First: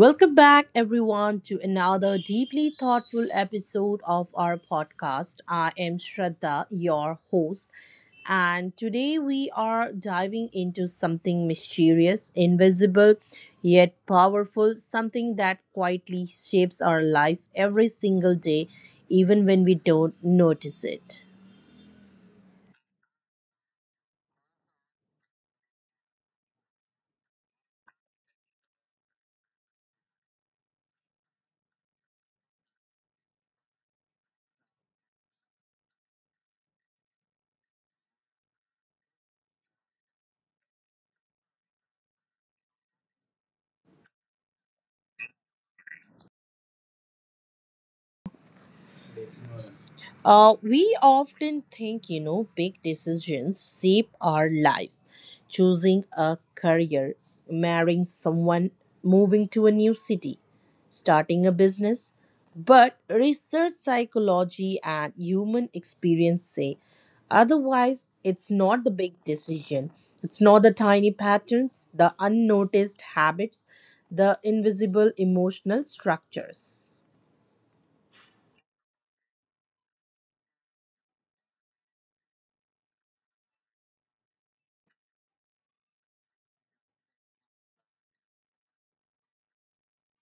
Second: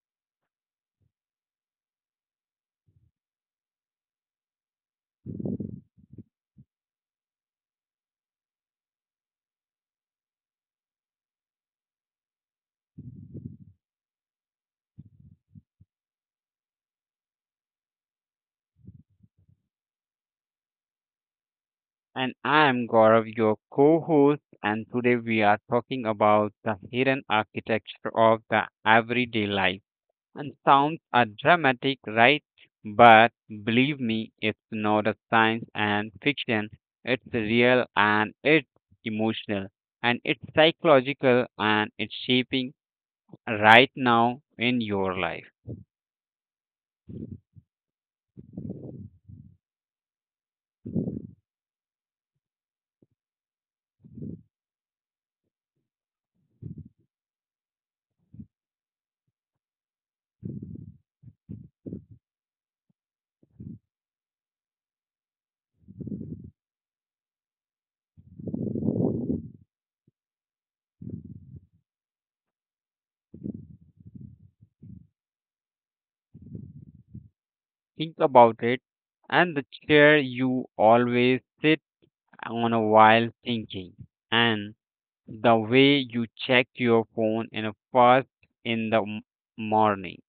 Welcome back, everyone, to another deeply thoughtful episode of our podcast. I am Shraddha, your host, and today we are diving into something mysterious, invisible, yet powerful, something that quietly shapes our lives every single day, even when we don't notice it. And I'm Gaurav, your co host, and today we are talking about the hidden architecture of the everyday life. And sounds are dramatic, right? But believe me, it's not a science and fiction. It's real and it's emotional and it's psychological and it's shaping right now in your life. We often think, big decisions shape our lives. Choosing a career, marrying someone, moving to a new city, starting a business. But research psychology and human experience say otherwise, it's not the big decision. It's not the tiny patterns, the unnoticed habits, the invisible emotional structures. Think about it. And the chair you always sit on a while thinking. And the way you check your phone in a first in morning,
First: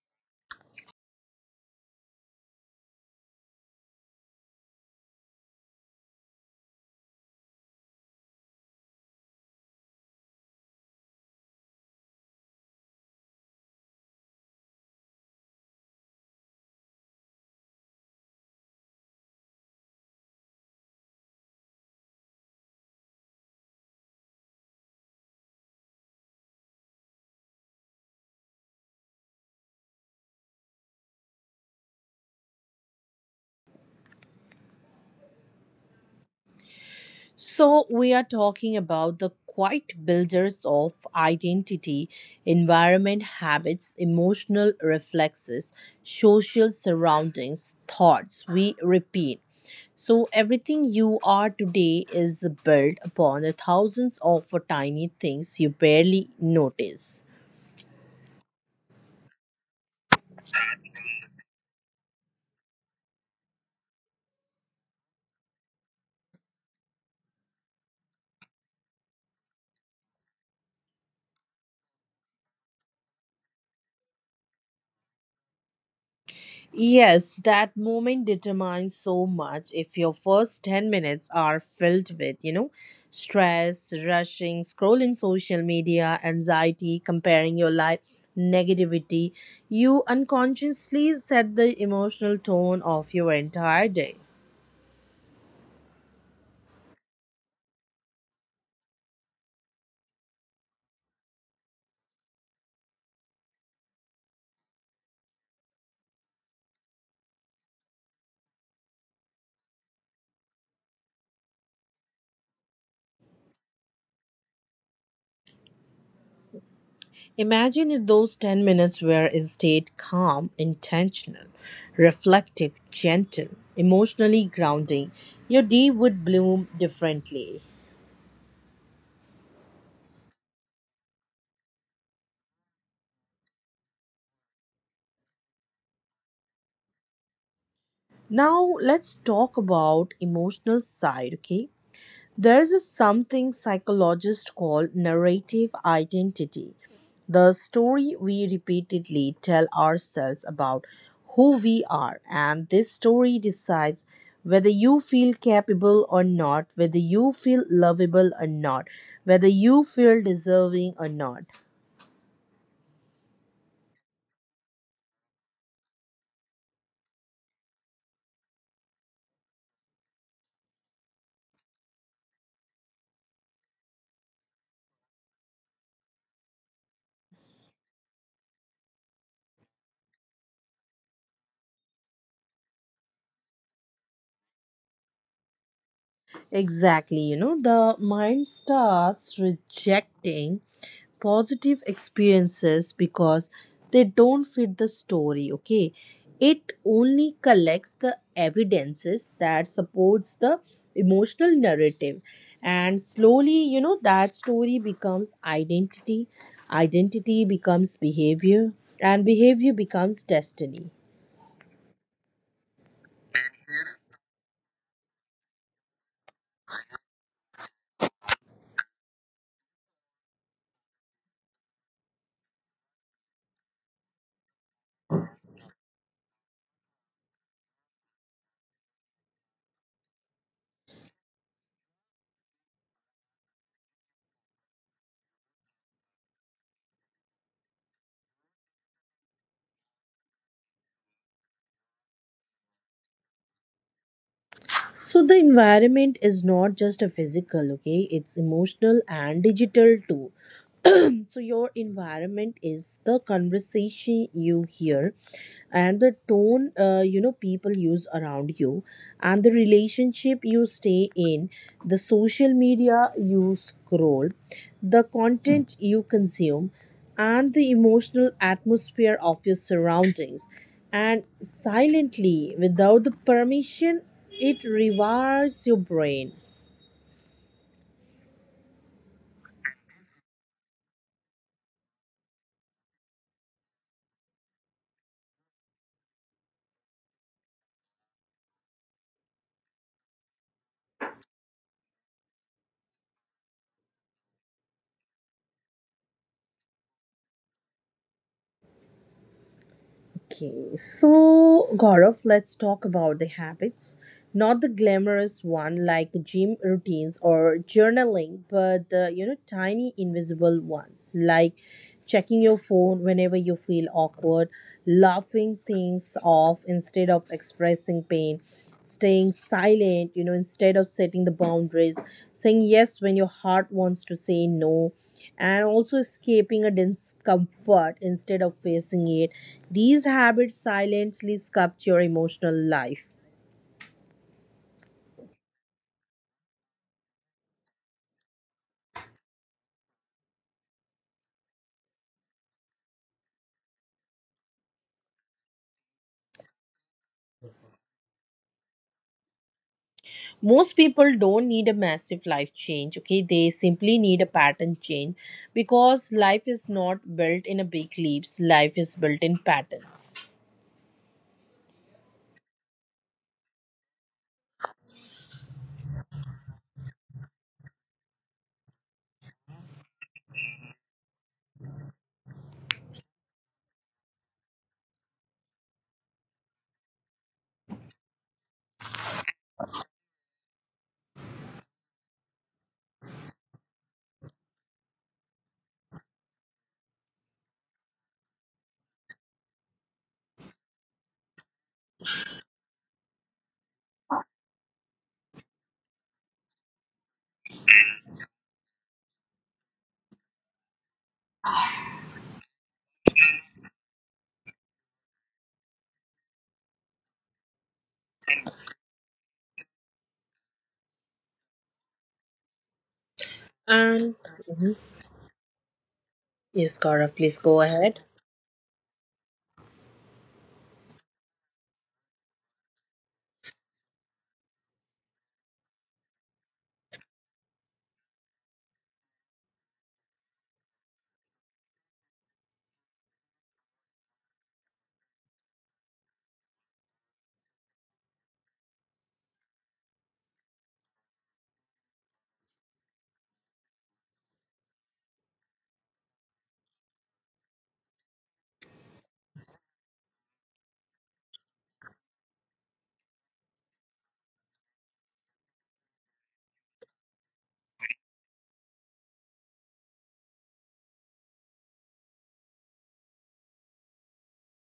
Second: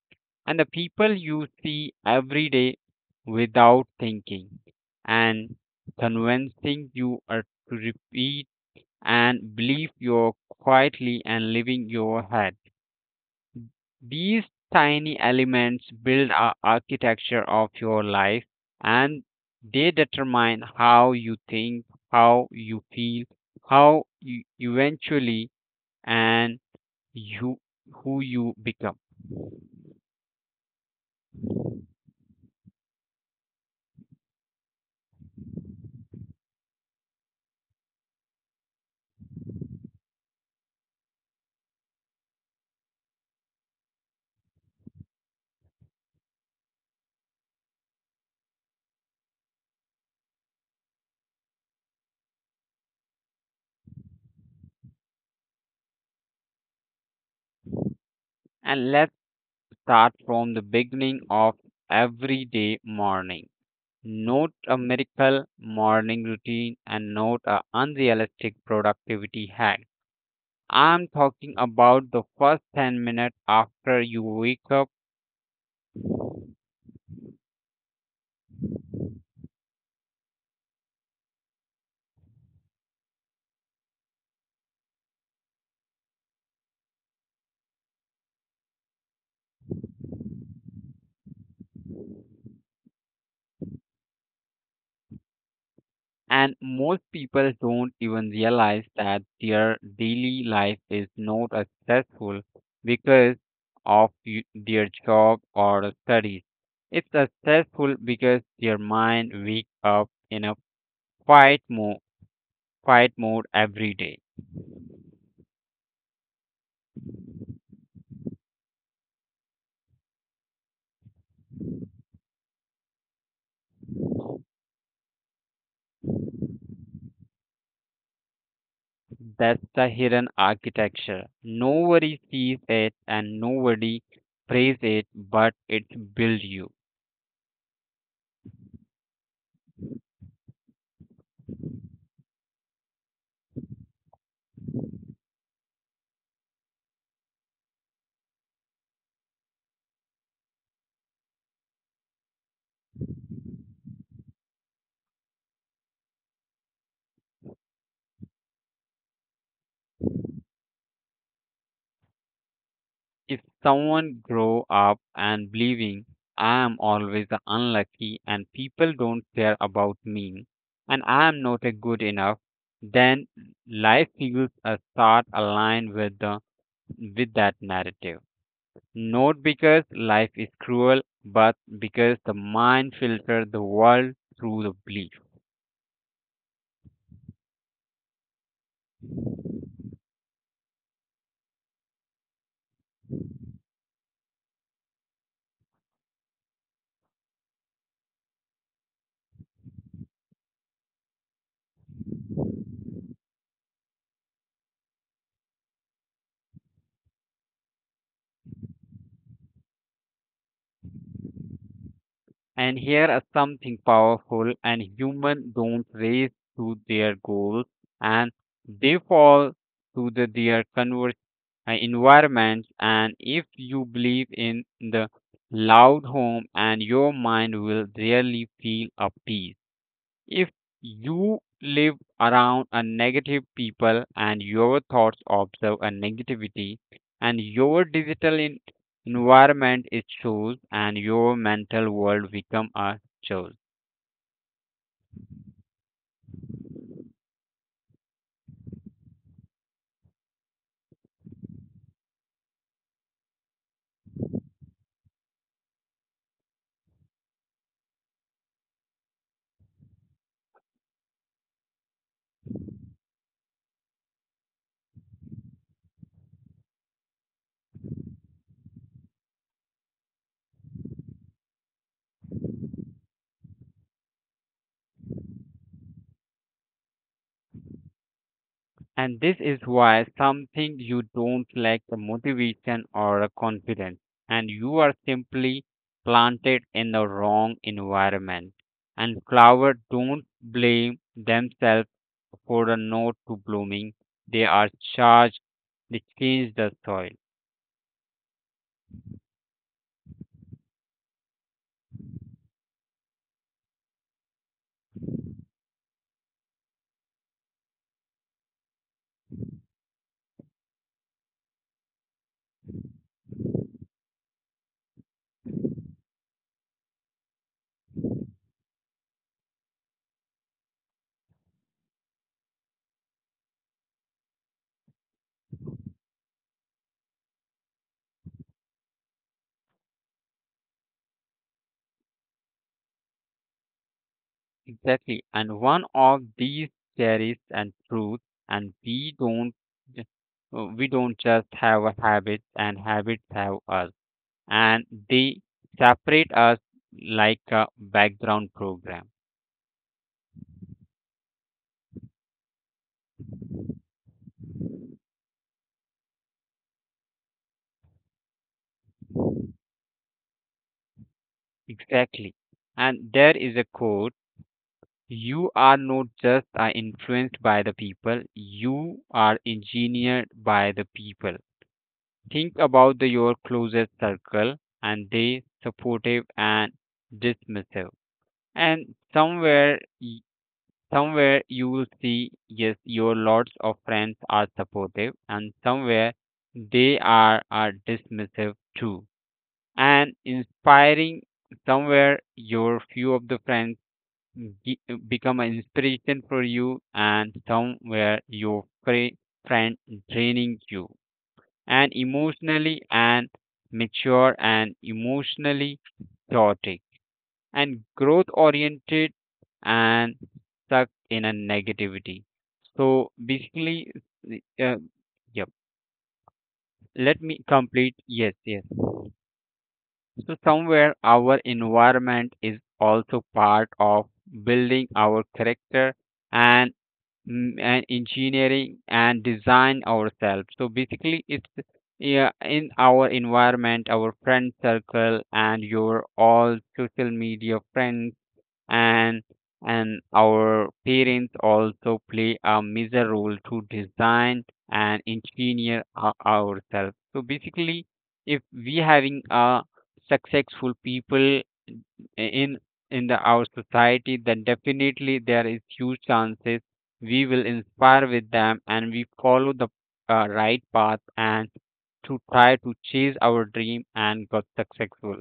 and the people you see every day without thinking, and convincing you are to repeat and believe you're quietly and living your head. These tiny elements build a architecture of your life, and they determine how you think, how you feel, how you eventually and you who you become. So, we are talking about the quiet builders of identity, environment habits, emotional reflexes, social surroundings, thoughts we repeat. So, everything you are today is built upon the thousands of tiny things you barely notice. And let's start from the beginning of everyday morning. Not a miracle morning routine, and not a unrealistic productivity hack. I'm talking about the first 10 minutes after you wake up. Yes, that moment determines so much. If your first 10 minutes are filled with, stress, rushing, scrolling social media, anxiety, comparing your life, negativity, you unconsciously set the emotional tone of your entire day. And most people don't even realize that their daily life is not as stressful because of their job or studies. It's as stressful because their mind wake up in a fight mode, fight mode every day. Imagine if those 10 minutes were instead calm, intentional, reflective, gentle, emotionally grounding. Your day would bloom differently. That's the hidden architecture. Nobody sees it and nobody prays it, but it builds you. Now let's talk about emotional side, okay? There's a something psychologists call narrative identity. The story we repeatedly tell ourselves about who we are, and this story decides whether you feel capable or not, whether you feel lovable or not, whether you feel deserving or not. If someone grow up and believing I am always unlucky and people don't care about me and I am not a good enough, then life feels a start aligned with the with that narrative. Not because life is cruel, but because the mind filters the world through the belief. Exactly, the mind starts rejecting positive experiences because they don't fit the story, okay? It only collects the evidences that supports the emotional narrative, and slowly, that story becomes identity, identity becomes behavior, and behavior becomes destiny. And here are something powerful and human don't race to their goals, and they fall to their converse environments. And if you believe in the loud home, and your mind will really feel a peace. If you live around a negative people and your thoughts observe a negativity, and your digital environment is choose and your mental world become a choice. So the environment is not just a physical, okay, it's emotional and digital too. So your environment is the conversation you hear, and the tone, people use around you, and the relationship you stay in, the social media you scroll, the content you consume, and the emotional atmosphere of your surroundings, and silently, without the permission, it rewires your brain. And this is why something you don't lack a motivation or a confidence, and you are simply planted in the wrong environment. And flowers don't blame themselves for a not to blooming. They are charged, they change the soil. Okay, so Gaurav, let's talk about the habits. Not the glamorous one like gym routines or journaling, but the, tiny invisible ones like checking your phone whenever you feel awkward, laughing things off instead of expressing pain, staying silent, instead of setting the boundaries, saying yes when your heart wants to say no, and also escaping a discomfort instead of facing it. These habits silently sculpture emotional life. Exactly. And one of these cherries and truth, and we don't just have a habit and habits have us, and they separate us like a background program. Most people don't need a massive life change, okay? They simply need a pattern change because life is not built in a big leaps, life is built in patterns. Exactly. And there is a quote: you are not just influenced by the people, you are engineered by the people. Think about your closest circle, and they supportive and dismissive. And somewhere you will see, yes, your lots of friends are supportive, and somewhere they are dismissive too, and inspiring. Somewhere your few of the friends ge- become an inspiration for you, and somewhere your friend draining you, and emotionally and mature, and emotionally chaotic, and growth oriented, and stuck in a negativity. So basically, And uh, Mhm. yep. Yes, Let me Gaurav, please complete. go Yes, ahead. yes. So somewhere our environment is also part of building our character, and, and engineering and design ourselves. So basically, it's yeah, in our environment, our friend circle, and your all social media friends, and and our parents also play a major role to design and engineer ourselves. So basically, if we having a successful people in in the our society, then definitely there is huge chances we will inspire with them, and we follow the right path and to try to chase our dream and got successful,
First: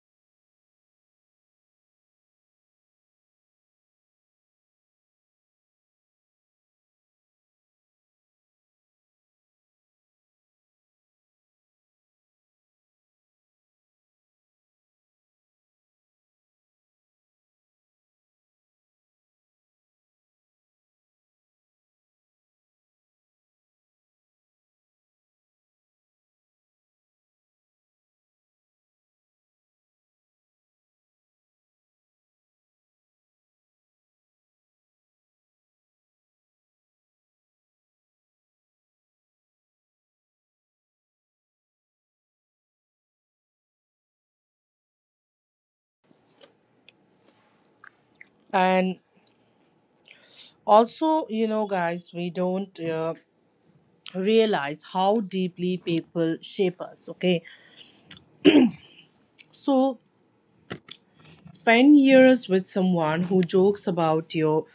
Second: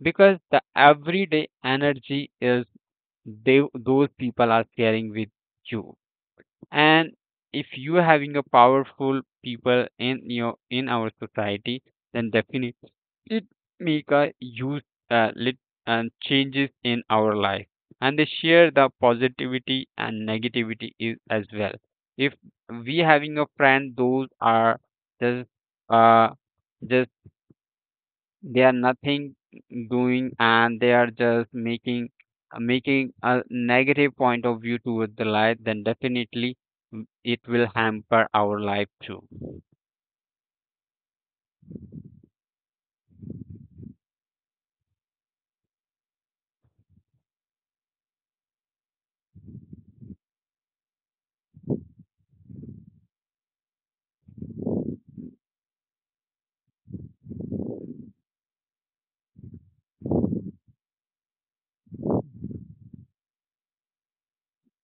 because the everyday energy is they those people are sharing with you. And if you are having a powerful people in your in our society, then definitely it make a huge lit and changes in our life, and they share the positivity and negativity is, as well. If we having a friend those are just uh just they are nothing doing, and they are just making a negative point of view towards the life, then definitely, it will hamper our life too. And also, guys, we don't realize how deeply people shape us, okay? So, spend years with someone who jokes about your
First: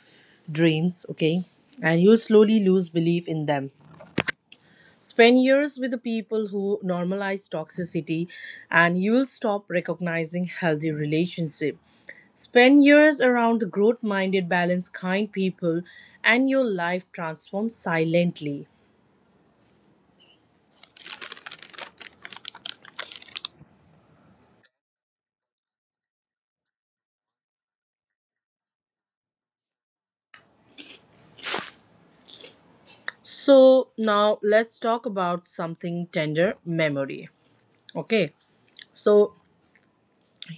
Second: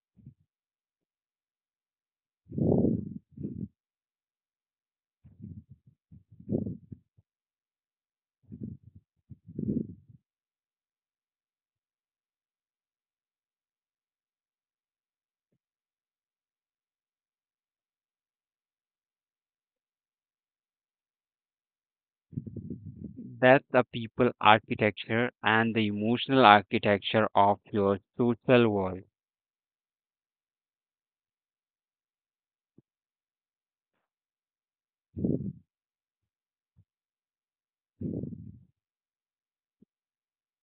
dreams, okay, and you slowly lose belief in them. Spend years with the people who normalize toxicity and you'll stop recognizing healthy relationship. Spend years around the growth-minded, balanced, kind people and your life transforms silently. That's the people architecture and the emotional architecture of your social world. So now let's talk about something tender memory. Okay. So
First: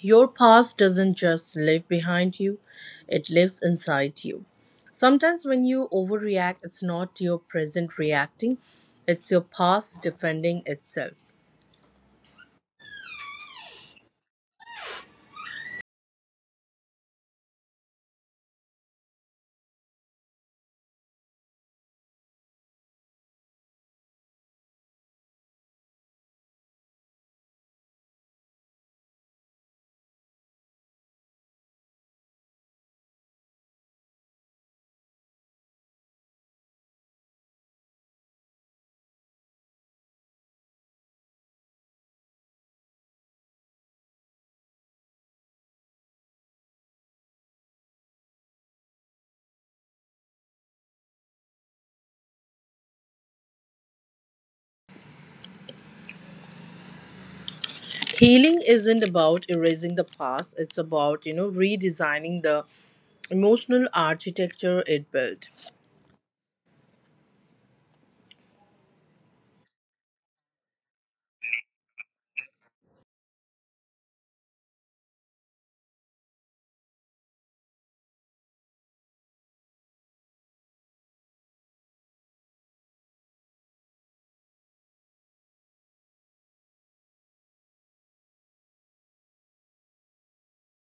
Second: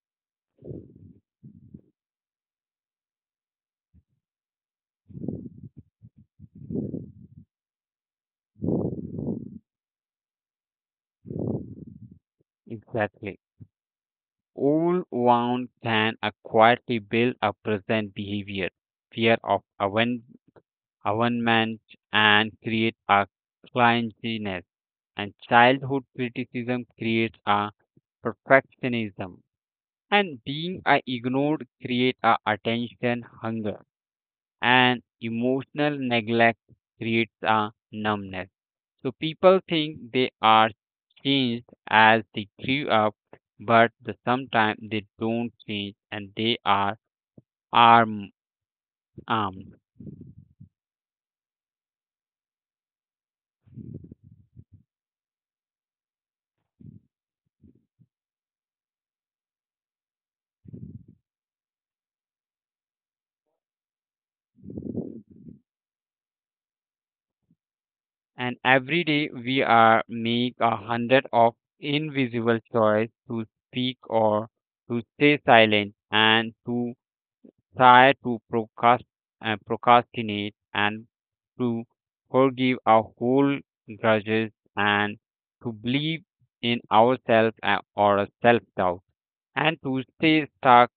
your past doesn't just live behind you, it lives inside you. Sometimes when you overreact, it's not your present reacting, it's your past defending itself. Exactly. All one can quietly build a present behavior, fear of abandonment, and create a clinginess, and childhood criticism creates a perfectionism, and being a ignored creates a attention hunger, and emotional neglect creates a numbness. So people think they are changed as they grew up, but the sometimes they don't change and they are arm armed. Healing isn't about erasing the past, it's about, redesigning the emotional architecture it built. And every day we are make a hundred of invisible choice to speak or to stay silent, and to try to procrastinate, and to forgive our whole grudges, and to believe in ourselves or self doubt, and to stay stuck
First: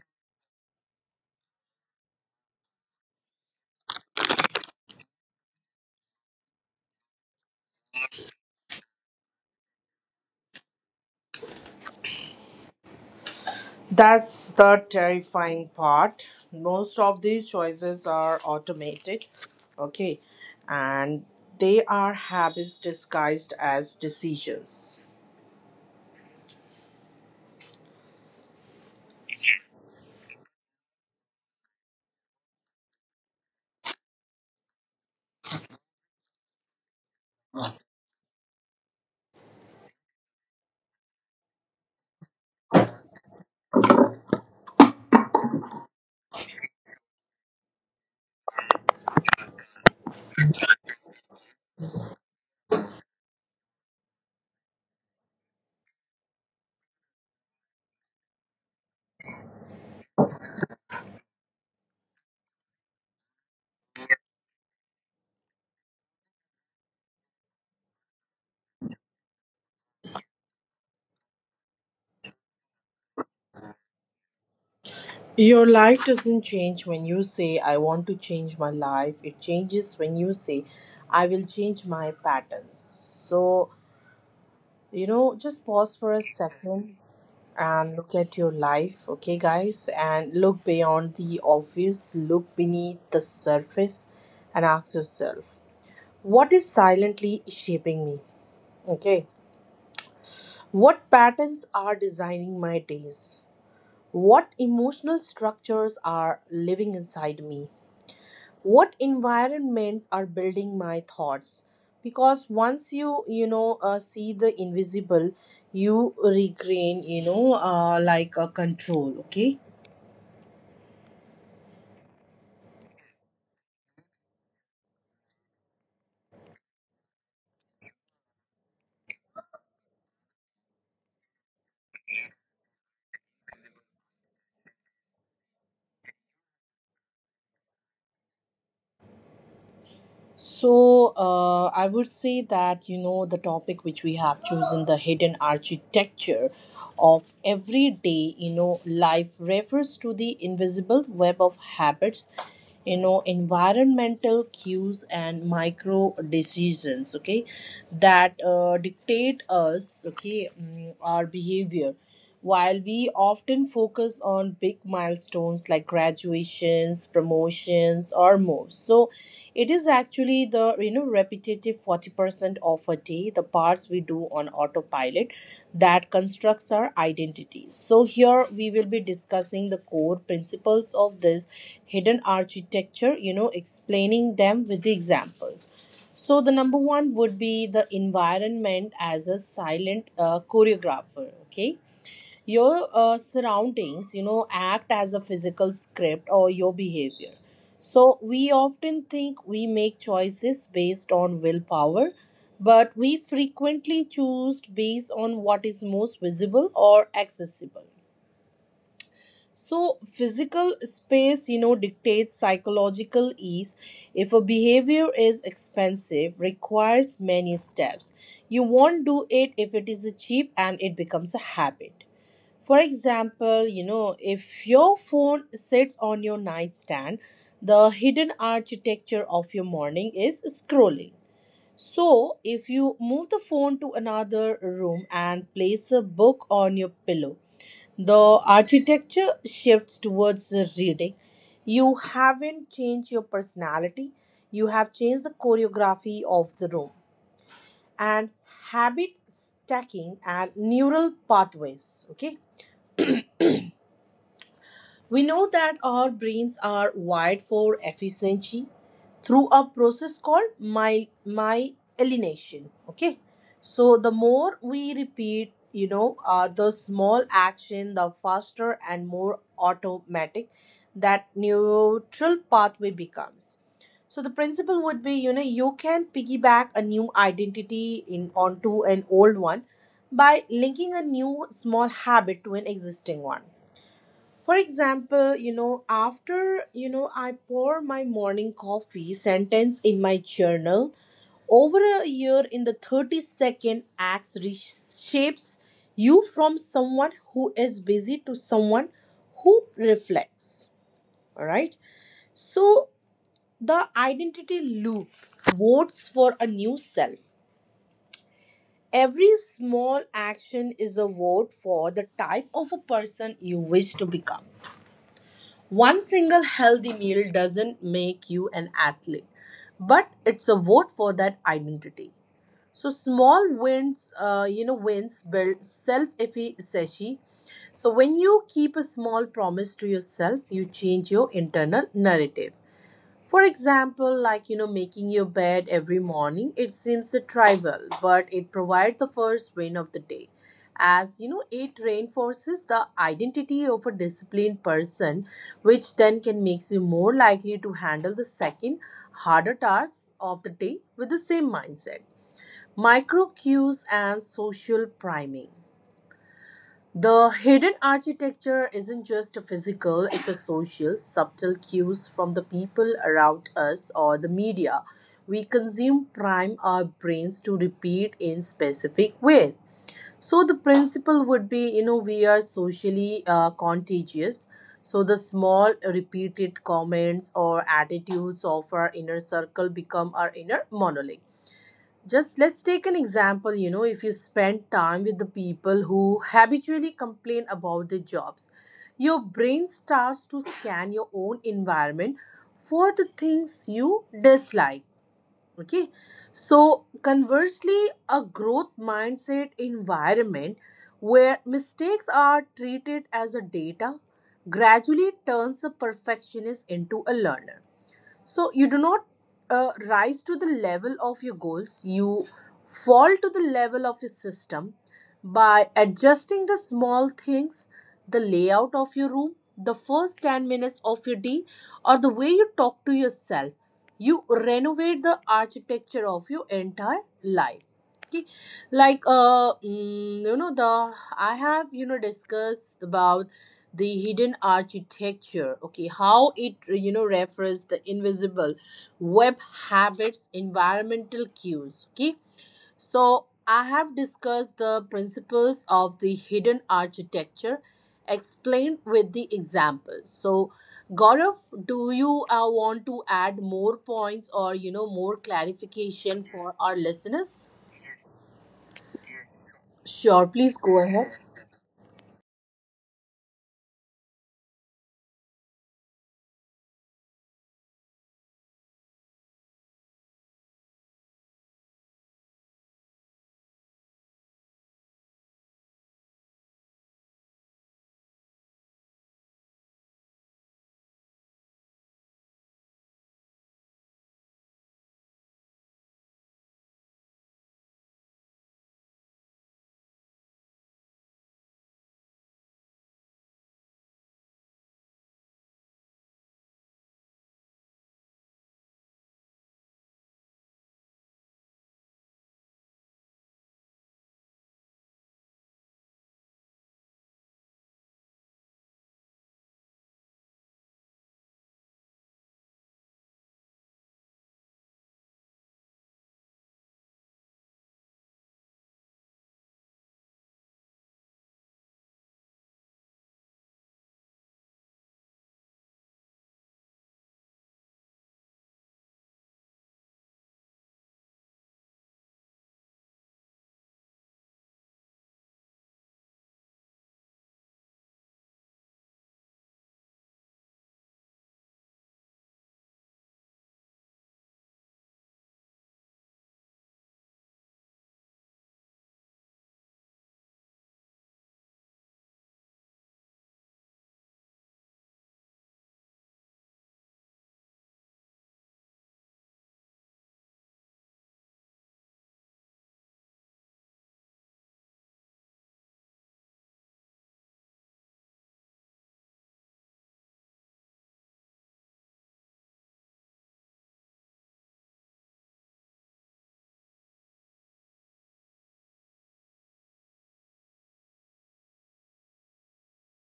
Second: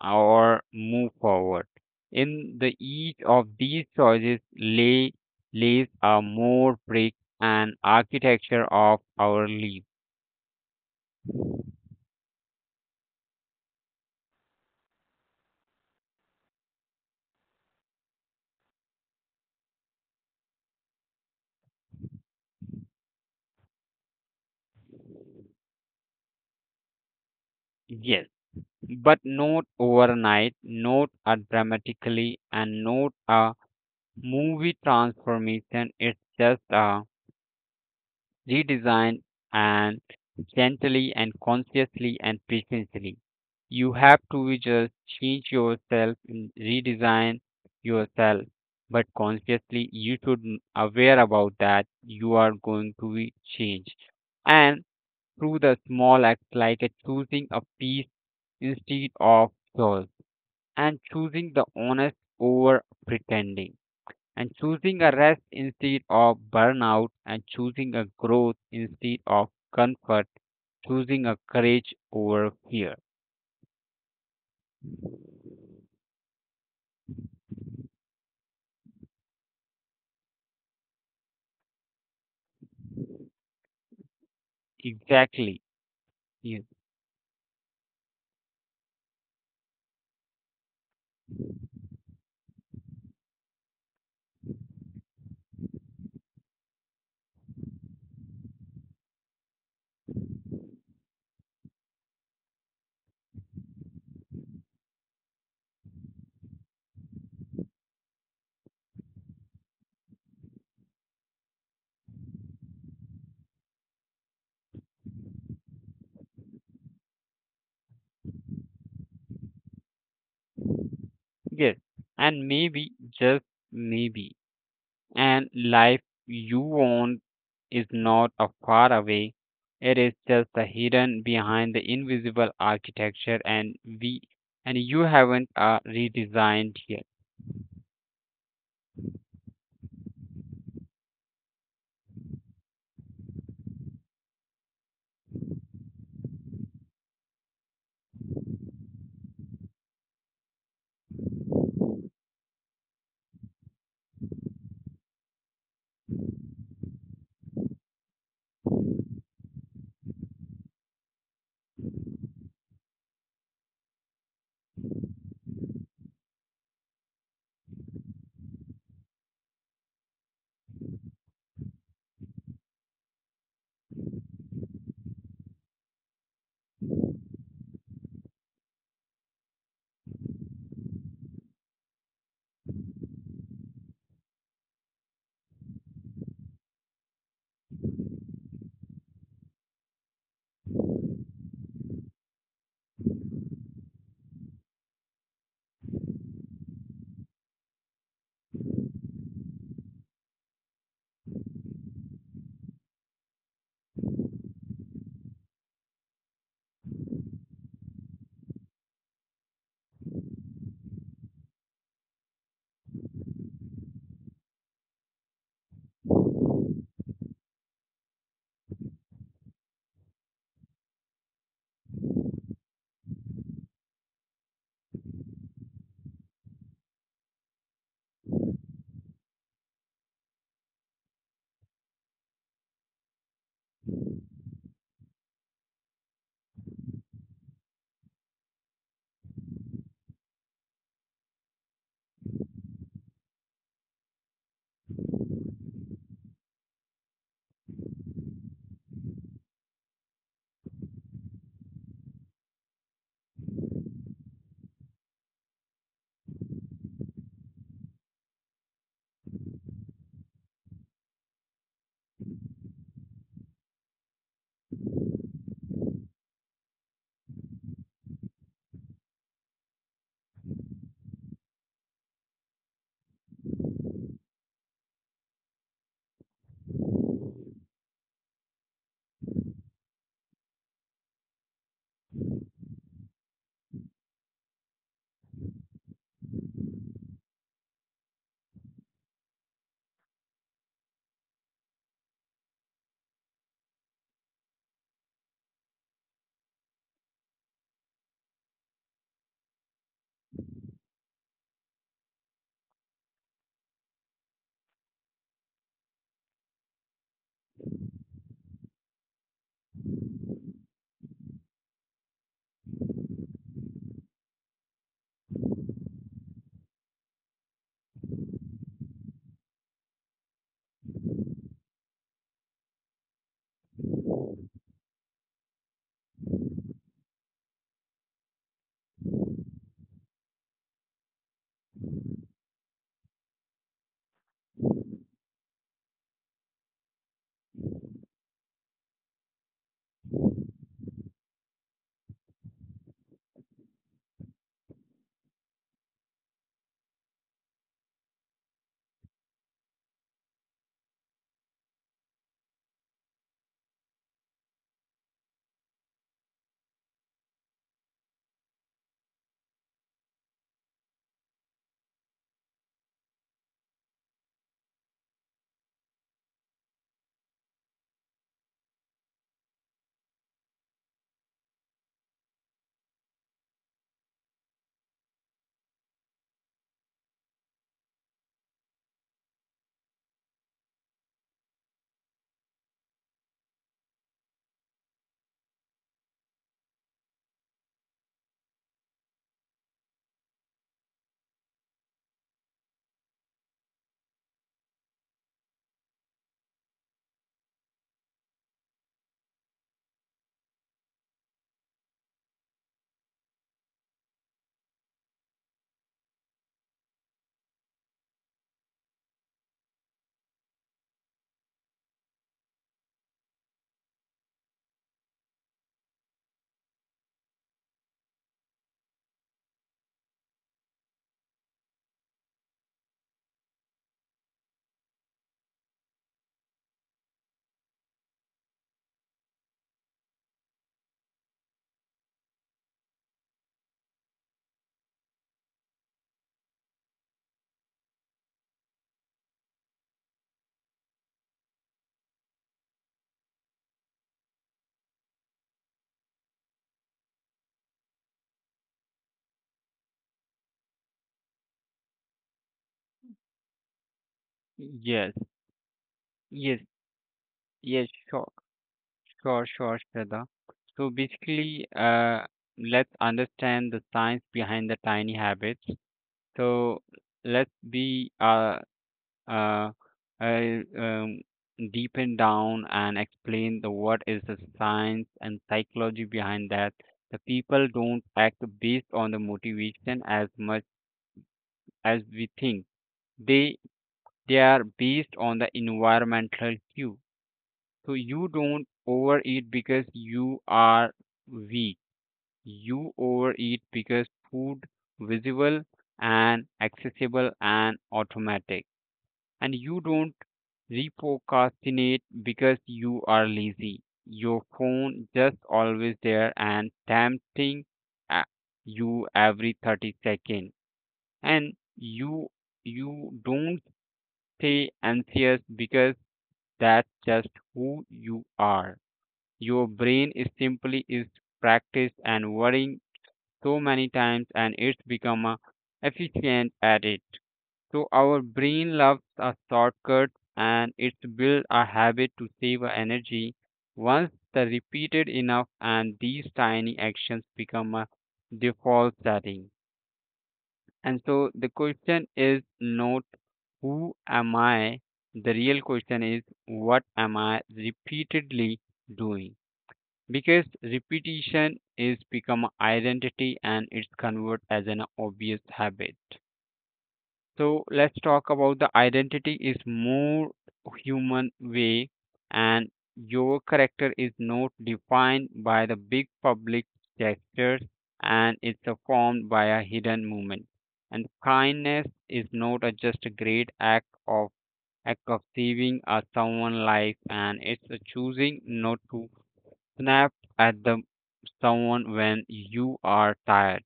or move forward. In the each of these choices lays a more brick and architecture of our life. That's the terrifying part. Most of these choices are automated, okay, and they are habits disguised as decisions. Yes, but not overnight, not a dramatically, and not a movie transformation. It's just a redesign, and gently and consciously and patiently. You have to just change yourself and redesign yourself, but consciously you aware about that you are going to be changed. And through the small acts like a choosing a peace instead of choice, and choosing the honest over pretending, and choosing a rest instead of burnout, and choosing a growth instead of comfort, choosing a courage over fear. Your life doesn't change when you say, I want to change my life. It changes when you say, I will change my patterns. So, Exactly. just pause for a Yes, second and look at your life, okay, guys, and look beyond the obvious, look beneath the surface, and ask yourself, what is silently shaping me, okay? What patterns are designing my days? What emotional structures are living inside me? What environments are building my thoughts? Because once you, see the invisible, you regain, like a control, okay? yes. And maybe, just maybe, and life you want is not a far away, it is just the hidden behind the invisible architecture and we and you haven't redesigned yet. So, I would say that, the topic which we have chosen, the hidden architecture of everyday, life refers to the invisible web of habits, environmental cues and micro decisions, okay, that dictate us, okay, our behavior. While we often focus on big milestones like graduations, promotions, or moves, so it is actually the, repetitive 40% of a day, the parts we do on autopilot that constructs our identity. So here we will be discussing the core principles of this hidden architecture, explaining them with the examples. So the number one would be the environment as a silent choreographer. Okay, your surroundings, act as a physical script or your behavior. So we often think we make choices based on willpower, but we frequently choose based on what is most visible or accessible. So, physical space, dictates psychological ease. If a behavior is expensive, requires many steps, you won't do it. If it is cheap, and it becomes a habit. For example, if your phone sits on your nightstand, the hidden architecture of your morning is scrolling. So, if you move the phone to another room and place a book on your pillow, the architecture shifts towards the reading. You haven't changed your personality, you have changed the choreography of the room, and habit stacking and neural pathways. Okay, we know that our brains are wired for efficiency through a process called my myelination. Okay, so the more we repeat, the small action, the faster and more automatic that neural pathway becomes. So the principle would be, you can piggyback a new identity in onto an old one by linking a new small habit to an existing one. For example, after, I pour my morning coffee sentence in my journal, over a year in the 30-second acts reshapes you from someone who is busy to someone who reflects. All right. So the identity loop votes for a new self. Every small action is a vote for the type of a person you wish to become. One single healthy meal doesn't make you an athlete, but it's a vote for that identity. So small wins, wins build self-efficacy. So when you keep a small promise to yourself, you change your internal narrative. For example, making your bed every morning, it seems a trivial, but it provides the first win of the day. As you know, it reinforces the identity of a disciplined person, which then can makes you more likely to handle the second harder tasks of the day with the same mindset. Micro cues and social priming. The hidden architecture isn't just a physical, it's a social, subtle cues from the people around us or the media. We consume prime our brains to repeat in specific way. So the principle would be, we are socially contagious. So the small repeated comments or attitudes of our inner circle become our inner monologue. Just let's take an example. You know, if you spend time with the people who habitually complain about their jobs, your brain starts to scan your own environment for the things you dislike. Okay, so conversely, a growth mindset environment where mistakes are treated as a data gradually turns a perfectionist into a learner. So you do not rise to the level of your goals, you fall to the level of your system by adjusting the small things, the layout of your room, the first 10 minutes of your day, or the way you talk to yourself. You renovate the architecture of your entire life. Okay, the I have, discussed about the hidden architecture, okay, how it, refers the invisible web, habits, environmental cues, okay, so I have discussed the principles of the hidden architecture explained with the examples. So Gaurav, do you want to add more points or, yes more yes clarification for our listeners? yes sure. Sure, sure, Shraddha. Sure, So please go ahead. basically, let's understand the science behind the tiny habits. So let's be uh, uh, um, deepen down and explain the what is the science and psychology behind that. The people don't act based on the motivation as much as we think. They they are based on the environmental cue. So you don't overeat because you are weak. You overeat because food visible and accessible and automatic. And you don't reprocrastinate because you are lazy. Your phone just always there and tempting uh, you every 30 seconds. And you don't stay anxious because that's just who you are. Your brain is simply is practiced and worrying so many times, and it's become efficient at it. So our brain loves a shortcut, and it's built a habit to save our energy. Once the repeated enough, and these tiny actions become a default setting. And so the question is not who am I? The real question is what am I repeatedly doing? Because repetition is become identity and it's convert as an obvious habit. So let's talk about the identity is more human way. And your character is not defined by the big public gestures, and it's formed by a hidden movement. And kindness is not a just a great act of saving someone's life, and it's a choosing not to snap at the someone when you are tired.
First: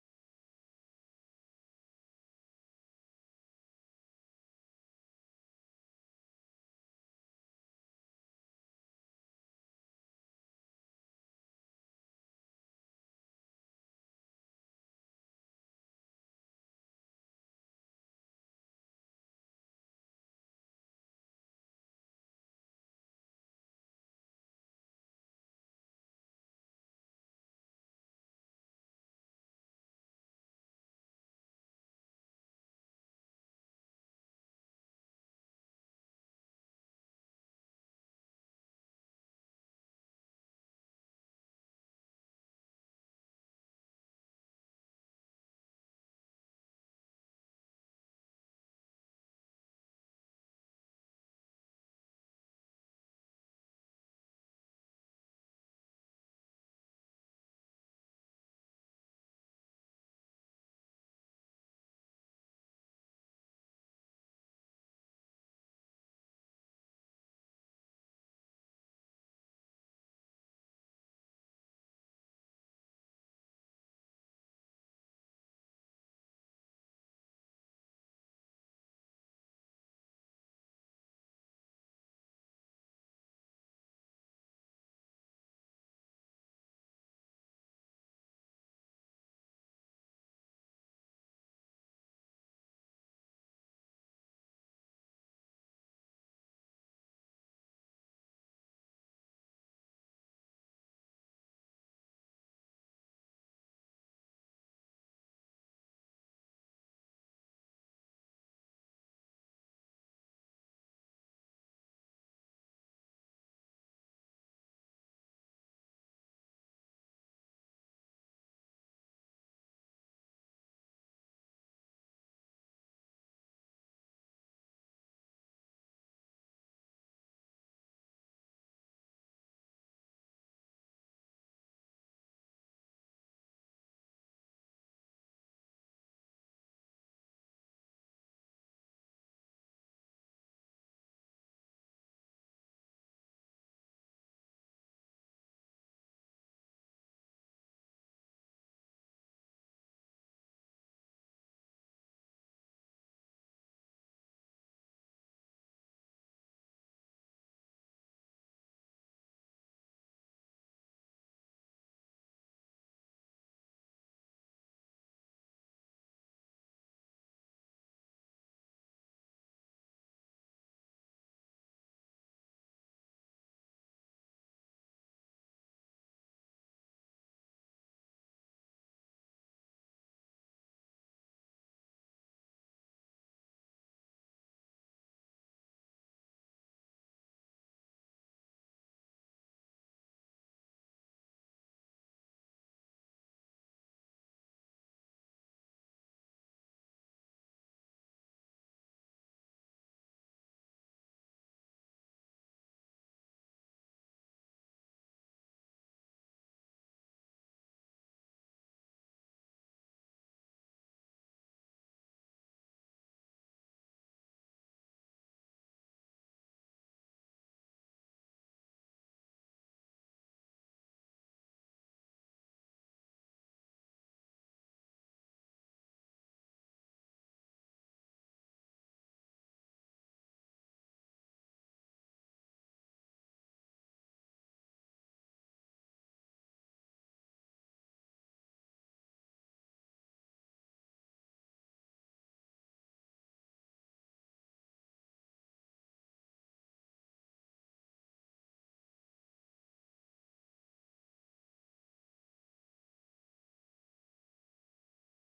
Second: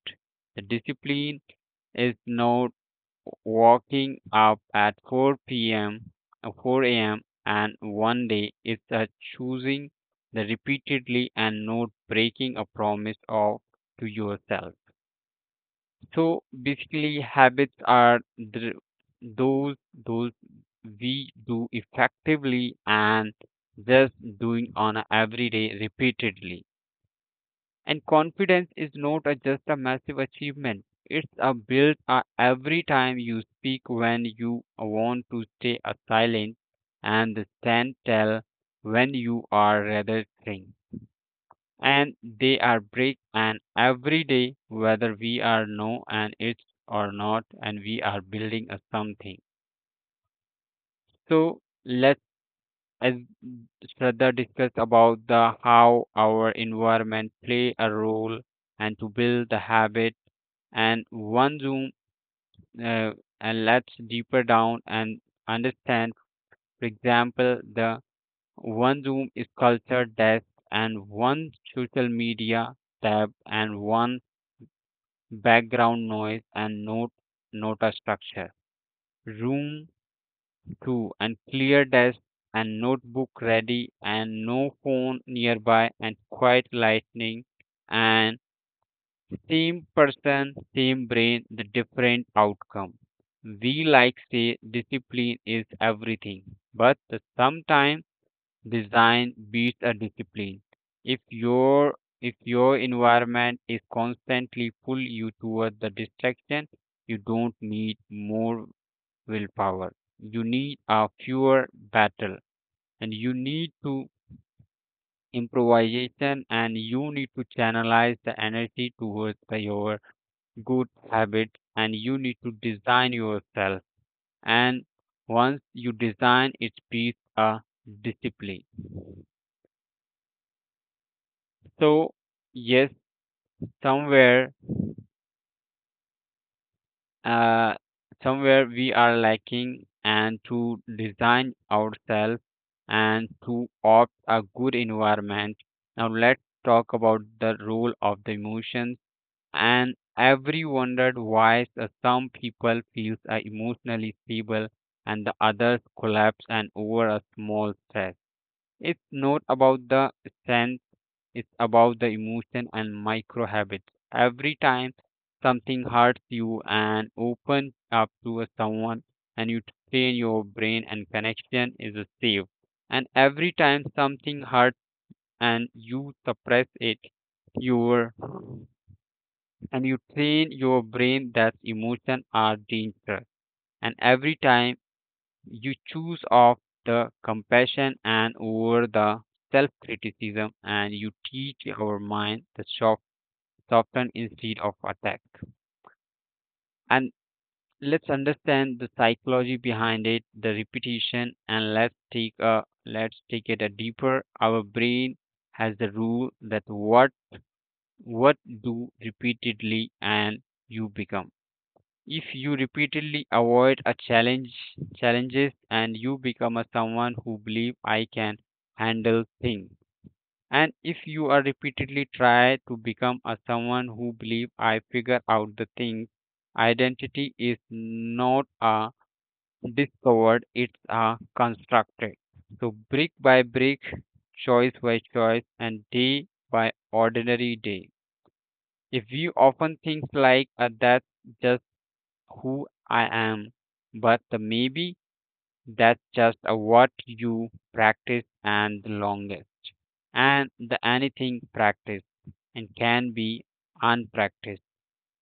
The discipline is not waking up at 4 p.m. or 4 a.m. and one day. It's a choosing the repeatedly and not breaking a promise of to yourself. So basically, habits are the, those those we do effectively and just doing on a everyday repeatedly. And confidence is not a, just a massive achievement. It's a built every time you speak when you want to stay a silent and stand tall when you are rather thing. And they are break, and every day whether we are no and it's or not, and we are building a something. So let's as further discuss about the how our environment play a role and to build the habit and one zoom uh, and let's deeper down and understand. For example, the one zoom is culture desk, and one social media tab, and one background noise, and note nota structure room 2, and clear desk, and notebook ready, and no phone nearby, and quiet lightning, and same person, same brain, the different outcome. We like say discipline is everything, but sometimes design beats a discipline. If your environment is constantly pull you toward the distraction, you don't need more willpower. You need a fewer battle, and you need to improvisation, and you need to channelize the energy towards the your good habit, and you need to design yourself. And once you design it be a discipline. So yes, somewhere, uh somewhere we are lacking and to design ourselves and to opt a good environment. Now let's talk about the role of the emotions. And every wondered why some people feel are emotionally stable and the others collapse and over a small stress. It's not about the sense, it's about the emotion and micro habits. Every time something hurts you and opens up to a someone, and you train your brain and connection is a safe. And every time something hurts and you suppress it, your and you train your brain that emotions are dangerous. And every time you choose off the compassion and over the self criticism, and you teach our mind the soften instead of attack. And let's understand the psychology behind it, the repetition, and let's take it a deeper. Our brain has the rule that what do repeatedly and you become. If you repeatedly avoid a challenges and you become a someone who believe I can handle things, and if you are repeatedly try to become a someone who believe I figure out the things. Identity is not a discovered, it's a constructed. So brick by brick, choice by choice, and day by ordinary day. If you often think like that just who I am, but the maybe that's just a what you practice and the longest. And the anything practice and can be unpracticed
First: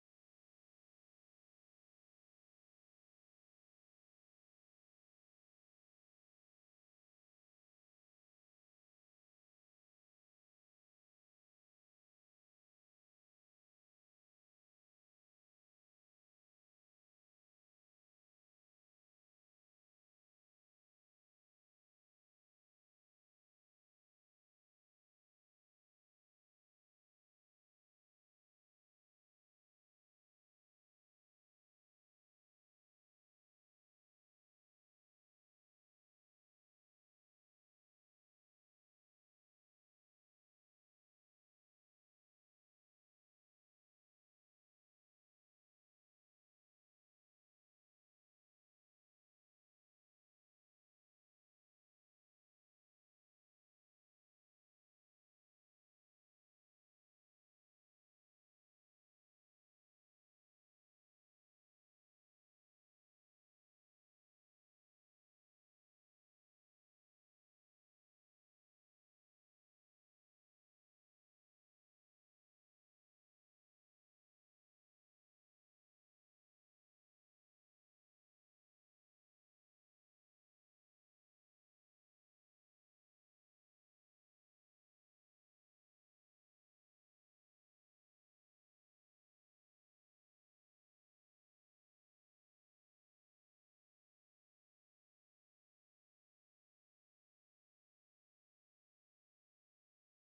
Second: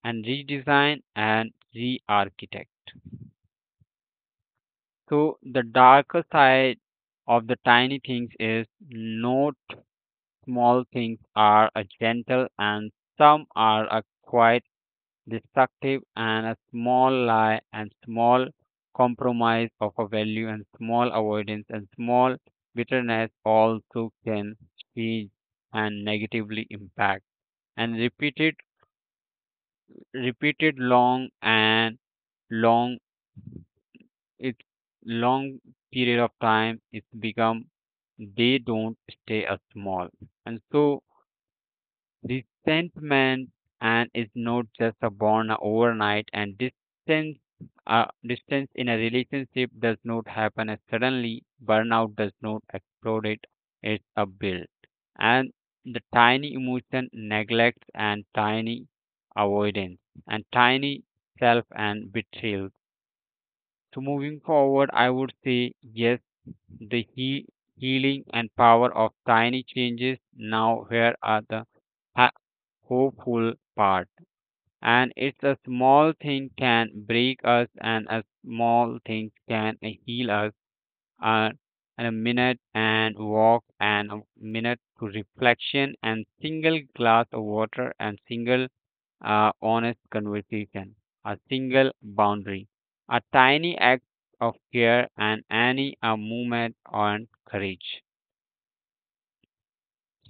and redesign and re-architect. So the darker side of the tiny things is not small things are a gentle, and some are a quiet destructive, and a small lie and small compromise of a value and small avoidance and small bitterness also can speed and negatively impact and repeated long it long period of time it's become they don't stay a small. And so resentment and is not just a born overnight. And distance in a relationship does not happen as suddenly, burnout does not explode. It's a build, and the tiny emotion neglect and tiny avoidance and tiny self and betrayal. So moving forward I would say yes, the healing and power of tiny changes. Now, here are the ha- hopeful part. And it's a small thing can break us, and a small thing can heal us. And and a minute and walk, and a minute to reflection, and single glass of water, and single honest conversation, a single boundary, a tiny act of care, and any a movement on courage.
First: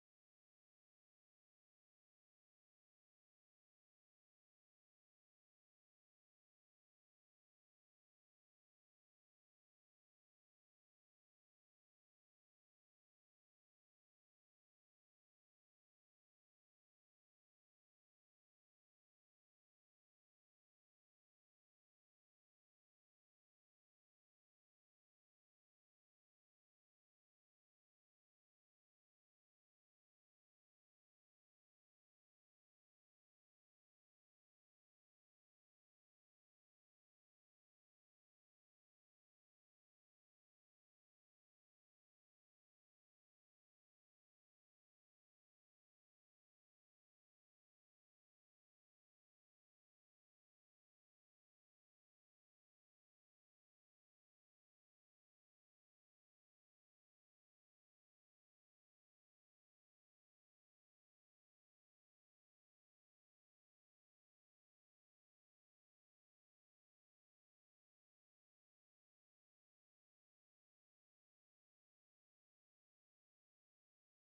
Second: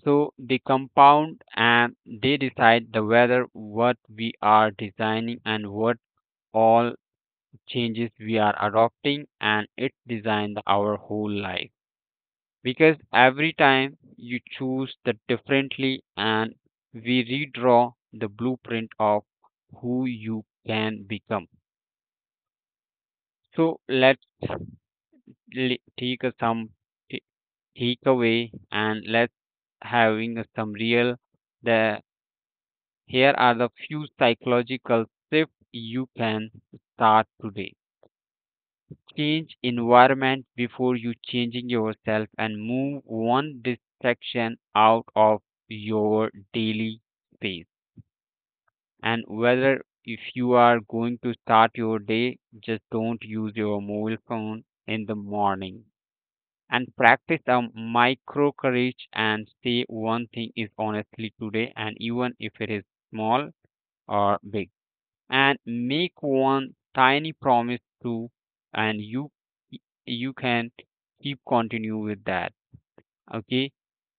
So they compound and they decide the whether what we are designing and what all changes we are adopting and it designs our whole life. Because every time you choose the differently and we redraw the blueprint of who you can become. So let's take a some t- take away, and let's having a some real. The Here are the few psychological shifts you can start today. Change environment before you changing yourself and move one distraction out of your daily space. And whether if you are going to start your day, just don't use your mobile phone in the morning, and practice a micro courage and say one thing is honestly today, and even if it is small or big, and make one tiny promise to, and you can keep continue with that, okay.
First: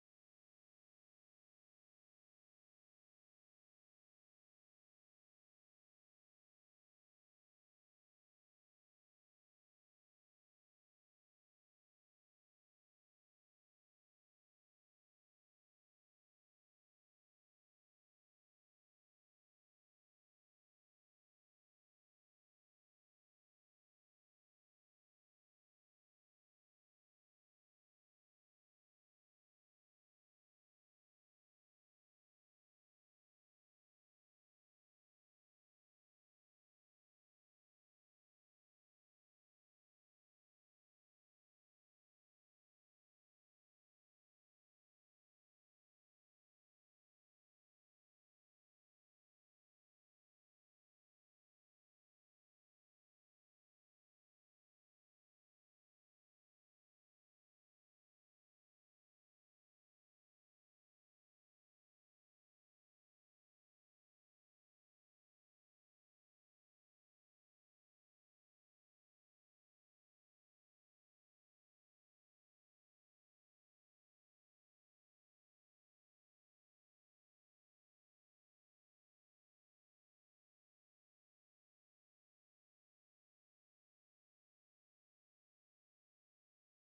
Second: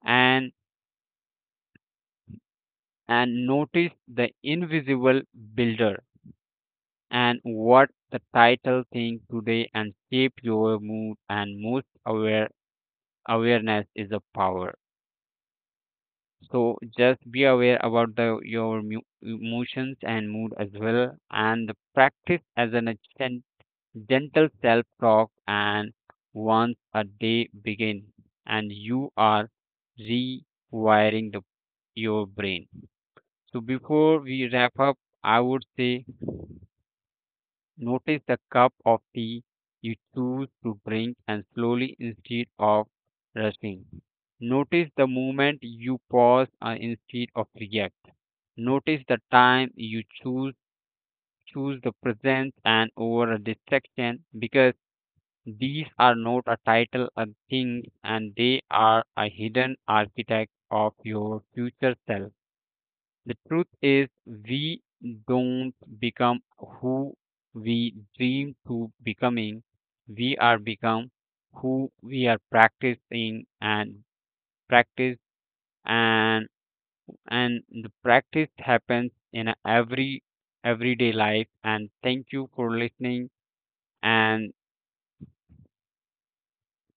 And and notice the invisible builder and what the title thing today and shape your mood, and most awareness is a power. So just be aware about the your emotions and mood as well, and practice as an a gentle self talk. And once a day begin, and you are rewiring the your brain. So before we wrap up, I would say, notice the cup of tea you choose to drink and slowly instead of rushing. Notice the moment you pause instead of react. Notice the time you choose the presence and over a distraction, because these are not a title of things and they are a hidden architect of your future self. The truth is, we don't become who we dream to becoming. We are become who we are practicing and practice, and and the practice happens in a everyday life. And thank you for listening, and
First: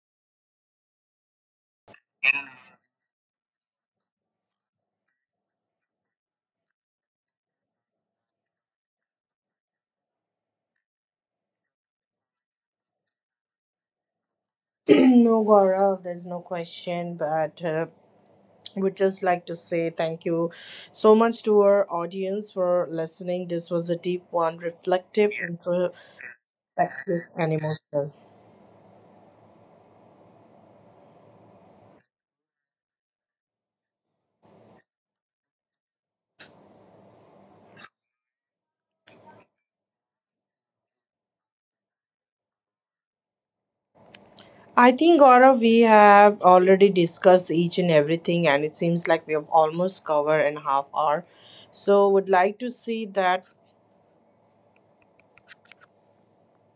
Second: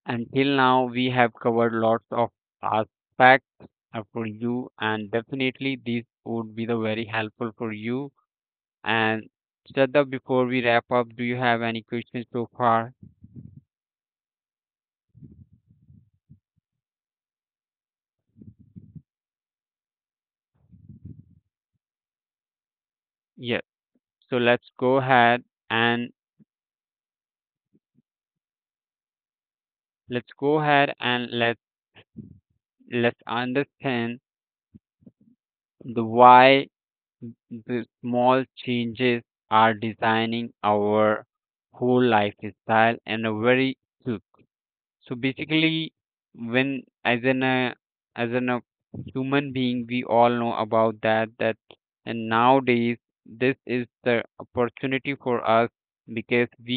until now we have covered lots of aspects for you, and definitely these would be the very helpful for you. And Shraddha, before we wrap up, do you have any questions so far? No, Gaurav, there's no question, but. Would just like to say thank you so much to our audience for listening. Yes. This was a deep So one, reflective, introspective, and and emotional. let's go ahead and let let's understand the why the small changes are designing our whole lifestyle in a very. I So think, Gaurav, we basically, have when already as an discussed uh, each and as everything, an uh, and it seems like we have human being, we almost all covered know in half about hour. that. So, And would like to nowadays see that this is the opportunity for us because we